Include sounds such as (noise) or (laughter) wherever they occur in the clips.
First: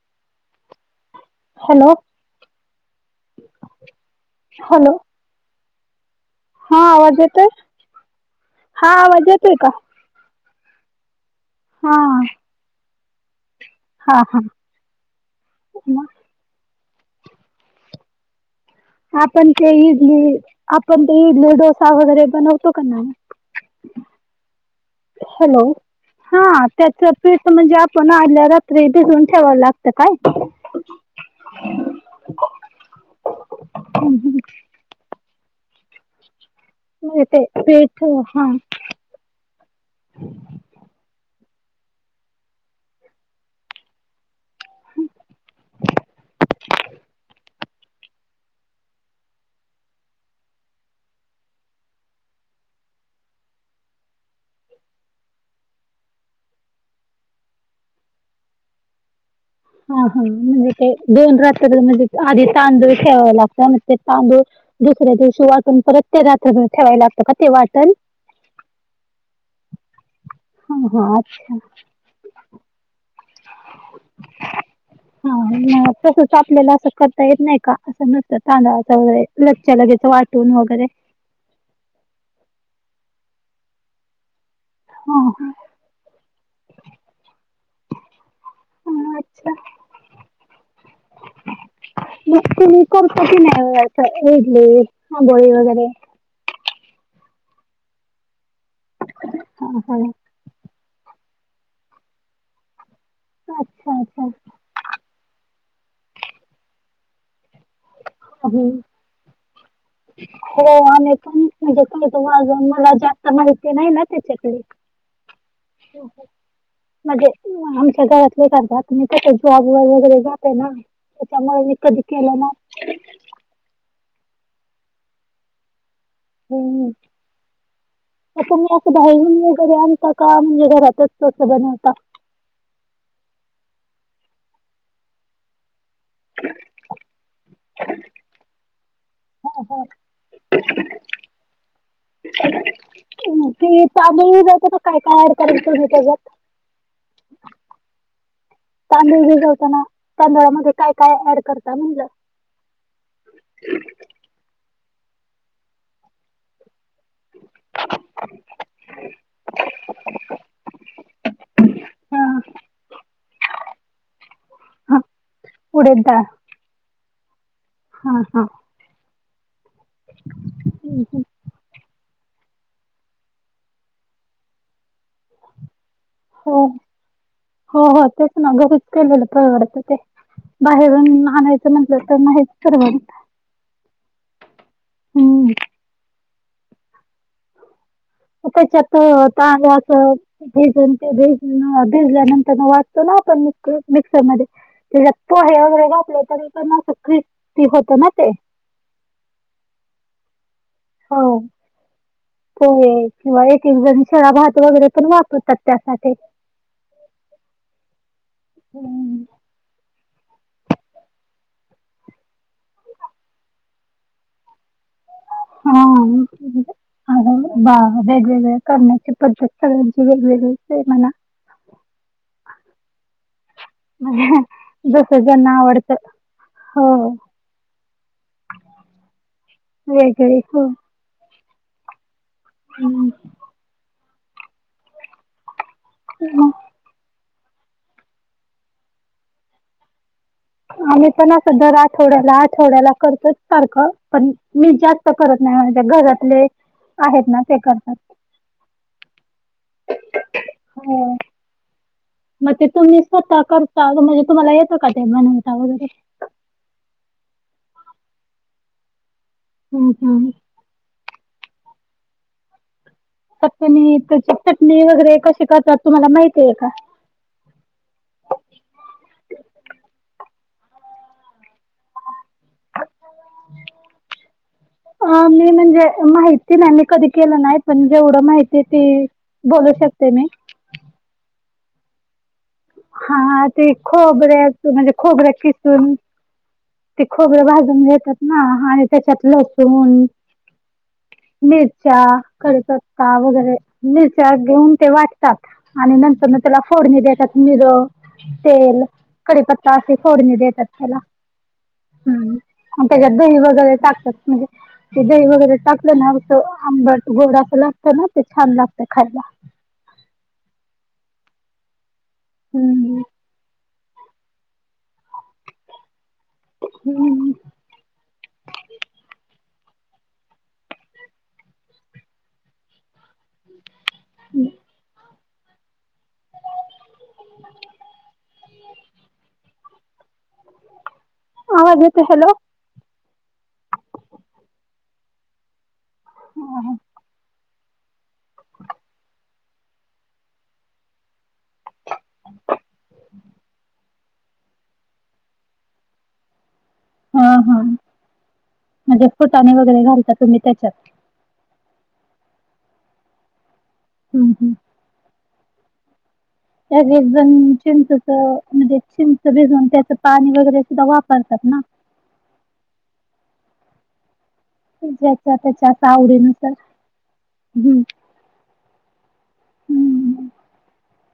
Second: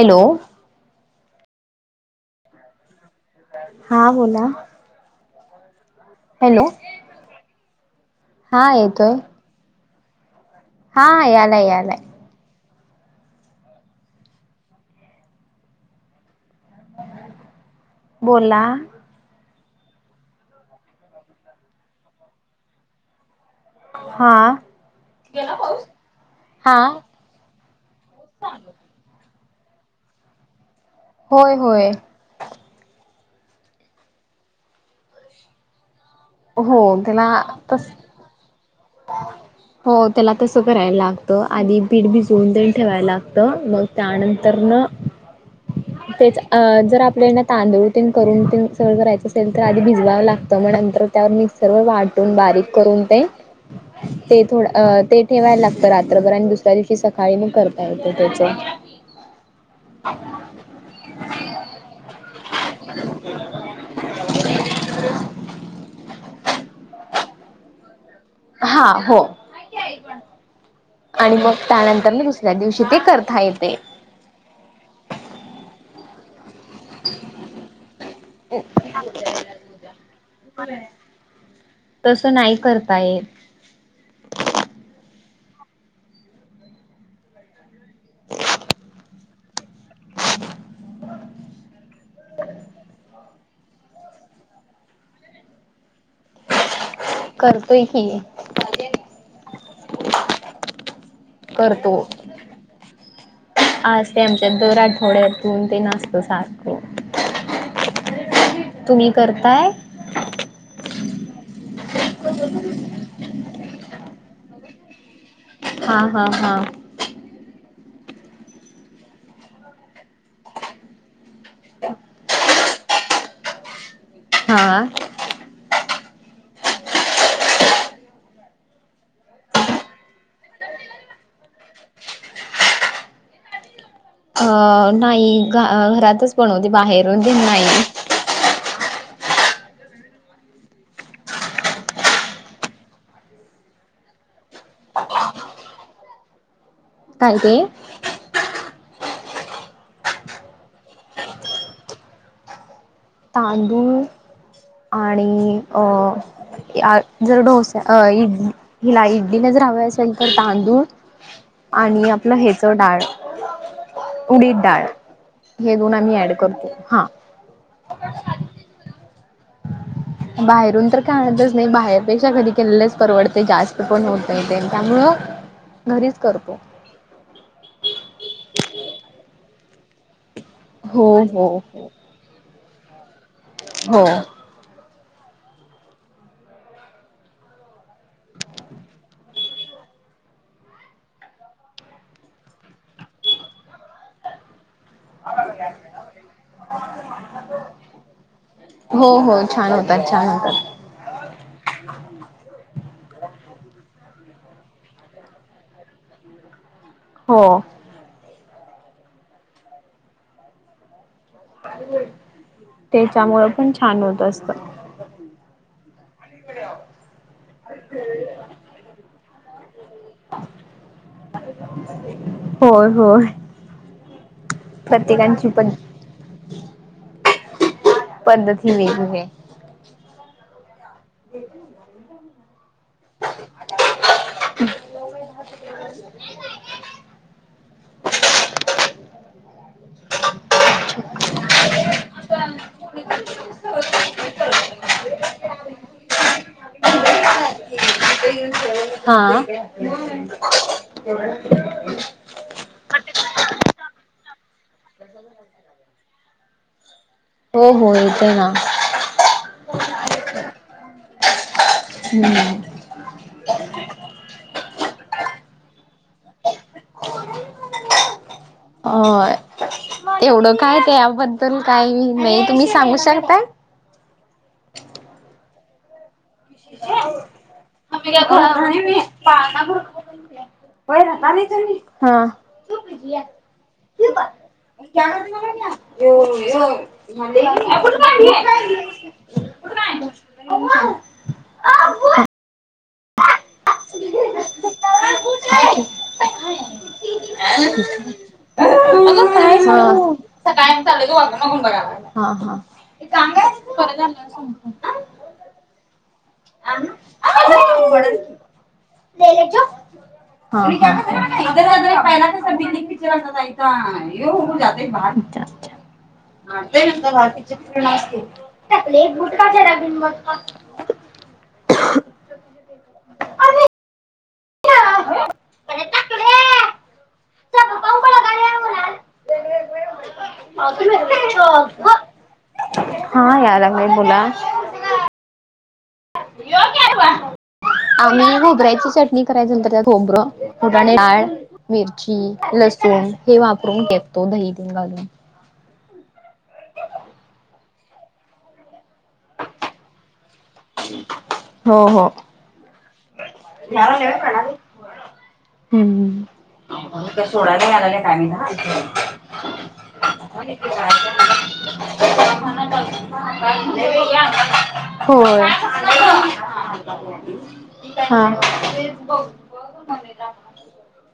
Hello hello हा बोला hello hello हा आवाज येतोय हा आवाज येतोय का? हा यायलाय हा यायलाय हा हा बोला आपण ते इडली आपण ते इडली डोसा वगैरे बनवतो का नाय हा हॅलो हा त्याचच पिठ म्हणजे आपल्याला आदल्या रात्री भिजून ठेवावला लागत काय? होय होय. हम् ह हो ग्ला कस् ओ हा. हो त्याला तसं करायला लागतं आणि पीठ भिजून देऊन ठेवायला लागतं मग त्यानंतर न तेच अ जर आपल्यान तांदूळ तेन करून तीन सगळं करायचं असेल त आधी भिजवावं लागतं म नंतर त्यावर मिक्स् सर्व वाटून बारीक करून ते ते थोडं अ ते ठेवाय लागतं रात्रभर अन दुसऱ्या दिवशी सकाळी म करता येत त्याचं. हा हा म्हणजे ते दोन रात्रं म्हणजे आधी तांदूळ ठेवाय लागता म ते तांदूळ दुसऱ्या दिवशी वाटुण परत ते रात्रभर ठेवाय लागतं का ते वाटण हा हो हा हा आणि मग अच्छा. त्यानंतर न दुसऱ्या दिवशी ते कर था येतेे. हा म तसंच आपल्याला असं. करता येत नाई का असं नसतं तांदळाचा वगैरे लगच्या लगेचं वाटून वगैरे. तसं नाई करता येत. हां हं. हां अच्छा. म तुमी करता की नाई ओ असं ईडली अंबोळी वगैरे? करते की. हा हा करतो अच्छा आसते अच्छा आमच्यात दर आठवड्यात दोन तीन असतं सारखं. हुं. तुमी करताय? हो आणि पण म्हणजे (unintelligible) मला जास्त माईती नाई ना त्याच्याकडे हा हा हा. म्हजे आमच्या घरातले करतात मी कसं जॉबला वगैरे जाते ना. त्याच्यामुळे मी कधी केलं ना हा. हम्. आता मी असं बाहेरून वगैरे आणता का म्हणजे घरातच तसं बनवता? अ नाही घ घरातच बनवते बाहेरून तेन नाई. (unintelligible) ते चांग (unintelligible) काय काय ऍड करायचं म त्याच्यात? काय ते? तांदूळ भीजवताना तांदळामध्ये काय काय ऍड करता म्हणलं. तांदूळ आणि अ जर डोस अ इड हिला इडलीला ज हवे असेल तर तांदूळ आणि हा आपलं ह्याच डाळ उडीद डाळ हा हे दोन उडीद आम्ही डाळ ऍड करतो हा. हा हां. बाहेरून तर (unintelligible) बाहेरपेक्षा कधी केलेलंच परवडते जास्त पण होतय तेन त्यामुळं घरीच हो करतो हो हो तेच ना घरीच केलेलं परवडतं ते. हो बाहेरून हो आणायचं हो म्हटलं तर म हेच ठरवुन हो. हम्म (unintelligible) भिज ते भेज भिजल्यानंतर म वाचतो ना आपण म मिक्सर मध्ये तिला तो हे वगैरे घातले तरी, पण क्रिप्सी होत ना ते हो हो छान होतात, छान होतात. हो (unintelligible) पोहे किंवा एक, एक जण शिळा भात वगैरे पण वापरतात त्यासाठी. (unintelligible) हो हम्म त्याच्यामुळं पण छान होत असत. (unintelligible) बा वेगवेगळ्या करण्याची पद्धत सगळ्यांची वेगवेगळीच हाय म्हणा होय होय जस प्रत्येकांची ज्यांना पण आवडत. हो पद्धत ही वेगळीय वेगळे हो (unintelligible) हम् (unintelligible) (unintelligible) आम्ही पण अस दर आठवड्याला आ थोड्याला करतेच सारखं, पण मी जास्त करत नाही म्हणजे घरातले आहेत. ना ते करतात. हां हो मग ते तुम्ही स्वतःता करता म्हणजे तुम्हाला येतं का ते बनवता वगैरे? हो हो येतय ना. हम् हम् हम्म चटणी, चटणी वगैरे कसे करतात तुम्हाला माहितीय का? अ एवढं काय ते याबद्दल काही नाही, तुम्ही सांगू शकता? अ मी म्हणजे माहि ती नाहीनी कधी केलं नाही पण आम्ही काय जेवढं घरात माहितीय नाही ती बोलू शकते मी. हां हा ते खोबऱ्या म्हणजे खोबऱ्या किसून ते खोबर भाजून घेतात ना, हा आणि त्येच्यात लसून (unintelligible) मिरच्या खर तर का वगैरे मिरच्या घेऊन ते वाटतात आणि नंतर न त्येला फोडणी देत्यात मीर, तेल कडीपत्ता असे फोडणी देतात सकाळी त्येला, चालू वागून वागून बघायला. हम्म. त्येच्यात दही वगैरे टाकतात. काय म्हणजे सांगता? ते दही वगैरे टाकलं ना असं, आंबट गोड असं लागत ना ते छान लागत खायला. हा, हा हम्म. अच्छा हम्म अच्छा (unintelligible) टकले एक गुटकारा बिब (unintelligible) (unintelligible) ह्म. अरे टाकले सब पाहू पडा गाड्या आवाज येतोय हॅलो. हां, याय लागलाय बोला. हम्म. आम्ही ना, होबऱ्याची चटणी करायचो, तर त्यात होबरं, डाळ मिरची, लसूण हे वापरून केलतो, दहीतून घालून. हां हां, म्हणजे फुटाणे वगैरे घालता, तुम्ही त्याच्यात. हो हो. हम्म हम्म. हम्म. त्या एकदम सोडायला यायला काय मी चिंचचं, म्हणजे चिंच भिजून, त्याचं पाणी वगैरे (unintelligible) वापरतात ना? (inaudible) ज्याचा-त्याच्या, असं आवडी नुसार हां, तेच ब हम्म (unintelligible)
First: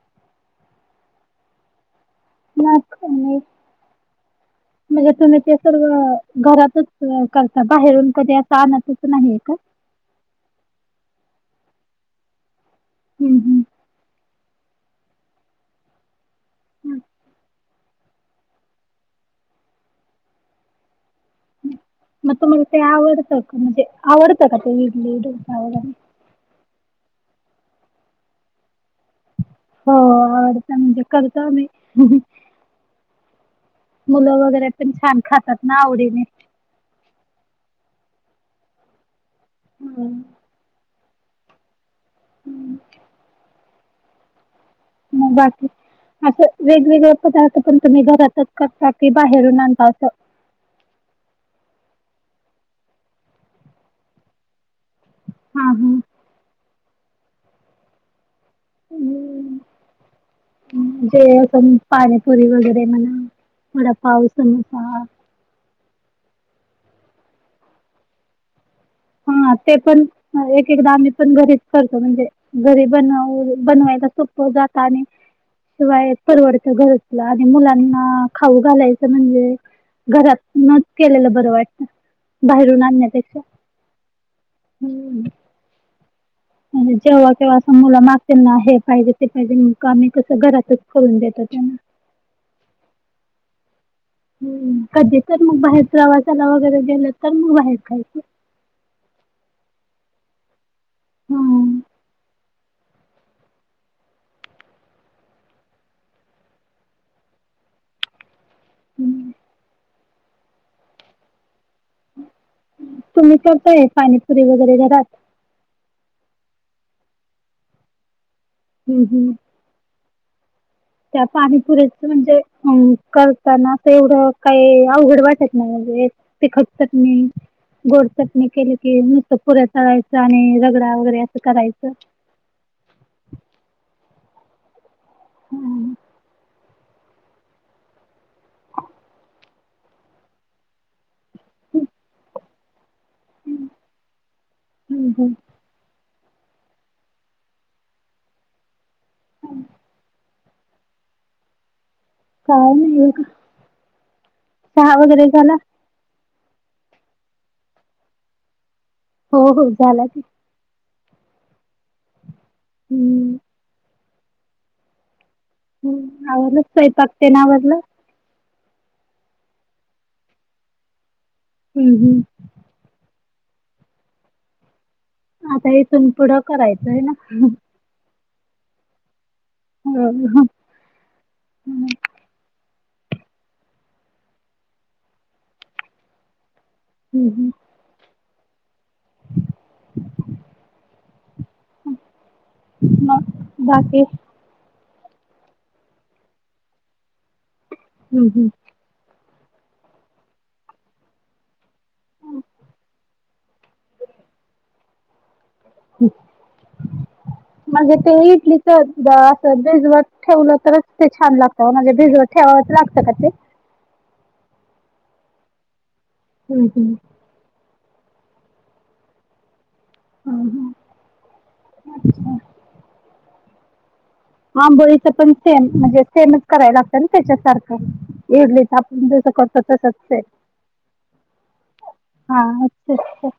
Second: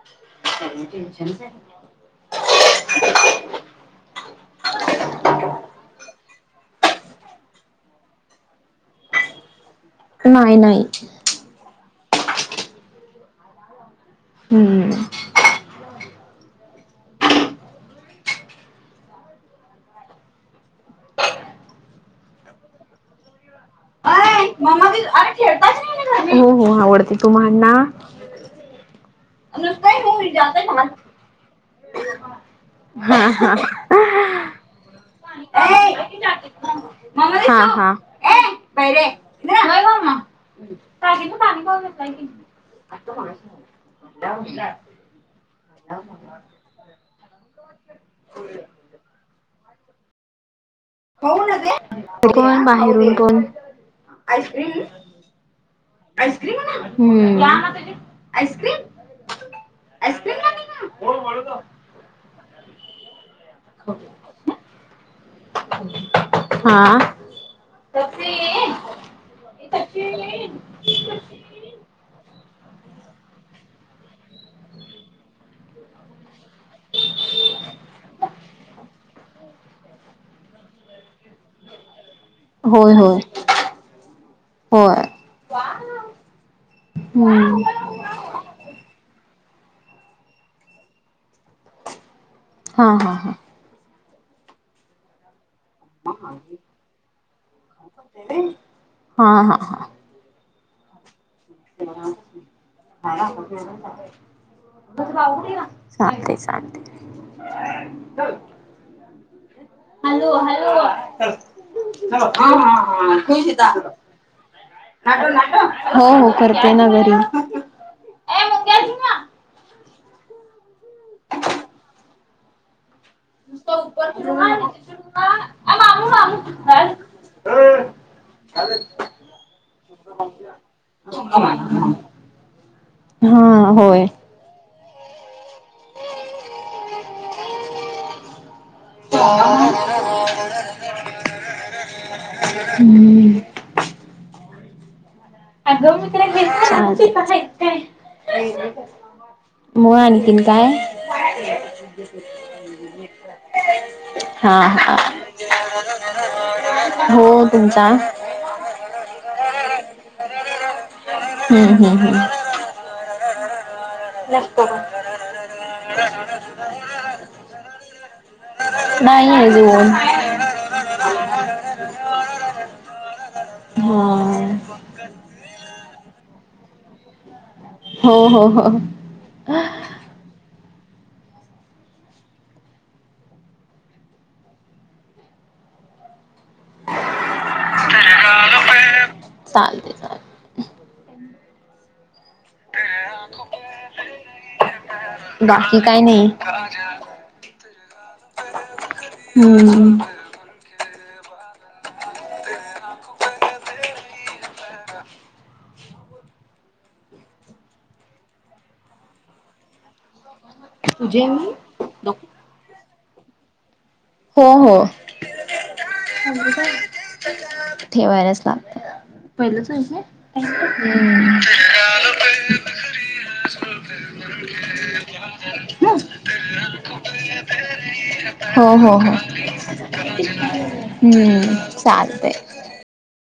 (unintelligible) काय मं टेन्शन चं य. ना ख (unintelligible) म्हणजे तुम्ही ते सर्व, घरातच करता, बाहेरून कधी असं आणतच, नाहीये का? नाही नाही. हम् हम्. हम्म. ह्म. म तुम्हाला ते आवडतं का, म्हणजे आवडतं का, ते मम्मा ती इडली अरे डोसा खेळताच वगैरे? नाही हो हो, आवडते, तुम्हांना? हो आवडत, म्हणजे करतो, आम्ही. हां हां. मुलं वगैरे पण, छान खातात ना, आवडीने. हां हां. (unintelligible) ह्म. टाकीतलं पाणी (unintelligible) नाही कीं मं बाक असं वेगवेगळे पदार्थ, पण तुम्ही घरातच करता, कि बाहेरून आणता असं? कोन बाहेरून, कोण? (unintelligible) हां ह्म. (unintelligible) हम्म. आईस्क्रीम ह्म, आईस्क्रीम ना ना जे आपण, पाणी पुरी वगैरे म्हणा. वडापाव, समोसा हां. (unintelligible) हां, ते पण, एक-एकदा आम्ही पण, घरीच करतो, म्हणजे घरी बनव-बनवायला सोपं जातं, अणि शिवाय परवडतं घर असलं, आणि मुलांना खाऊ घालायचं, म्हणजे घरात नत केलेलं बरं वाटत, बाहेरून आणण्यापेक्षा. हो. हम्म. वाव! म्हणजे जेव्हा-केव्हा असं मुलं मागतील ना, हे पाहिजे, ते पाहिजे, आम्ही कसं घरातच, करून देतो त्यांना. हा हा हा.... हं कधी तर मग बाहेर प्रवासाला वगैरे गेलं तर मग बाहेर- खायचं. हा हा.. हम्म. (inaudible) चालते चालते. हम्म..... हॅलो हॅलो ह हा हा हा तुम्ही करताय त पाणीपुरी वगैरे घरात? नाट नाट- (inaudible) हो हो करते ना घरी- हं हं.... त्या पाणीपुऱीच म्हणजे अ- करताना ते एवढं हा काही अवघड वाटत नाही. म्हणजे ते खटतात नाही. गोड चटणी केली की नुसतं पुऱ्या तलायच्या आणि रगडा वगैरे असं करायचं. हा होय.... हम्म.... (inaudible) हं... हम्म हम्म हम्म हं.... अग मी ते छान- (inaudible) मग आनखीन काय? काय नाही बघा हा चहा हा वगैरे झाला? हो तुमचा? हो हो झालाय. हम्म हम्म हम्म हम्म हम्म (inaudible) आवरलं, स्वयंपाक तेन आवरलं. नाही अजून. हम्म हम्म हो काय (inaudible) आता इथून पुढं करायचं आहे ना. हो हो हो हो हो (inaudible) ह (inaudible) हम्म हम्म चालतंय. (inaudible) मग बाकी. बाकी काय नाही. हम्म हंम हम्म म्हणजे ते इडलीच असं भिजवत ठेवलं तर तरच ते छान लागतं, म्हणजे भिजवत ठेवावचं लागतं का ते. हो हो. हम्म ठेवायलाच लागत. पाहिलंच आहे काये हम्म. हम्म. (unintelligible) आंबोळीच पण सेम म्हणजे सेमच करायला लागत ना त्याच्यासारखं हो इडलीच हो आपण जसं करतो तसच सेम. हम्म चालतय. हम्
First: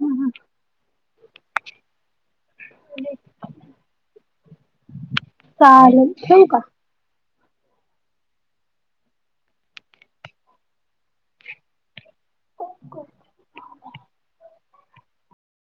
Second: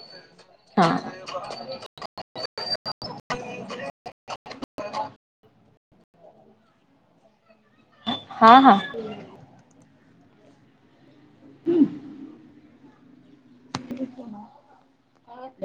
हम् हा (unintelligible) चालेल, ठेऊ का? हा हा. हम्म (unintelligible) (unintelligible) हा ते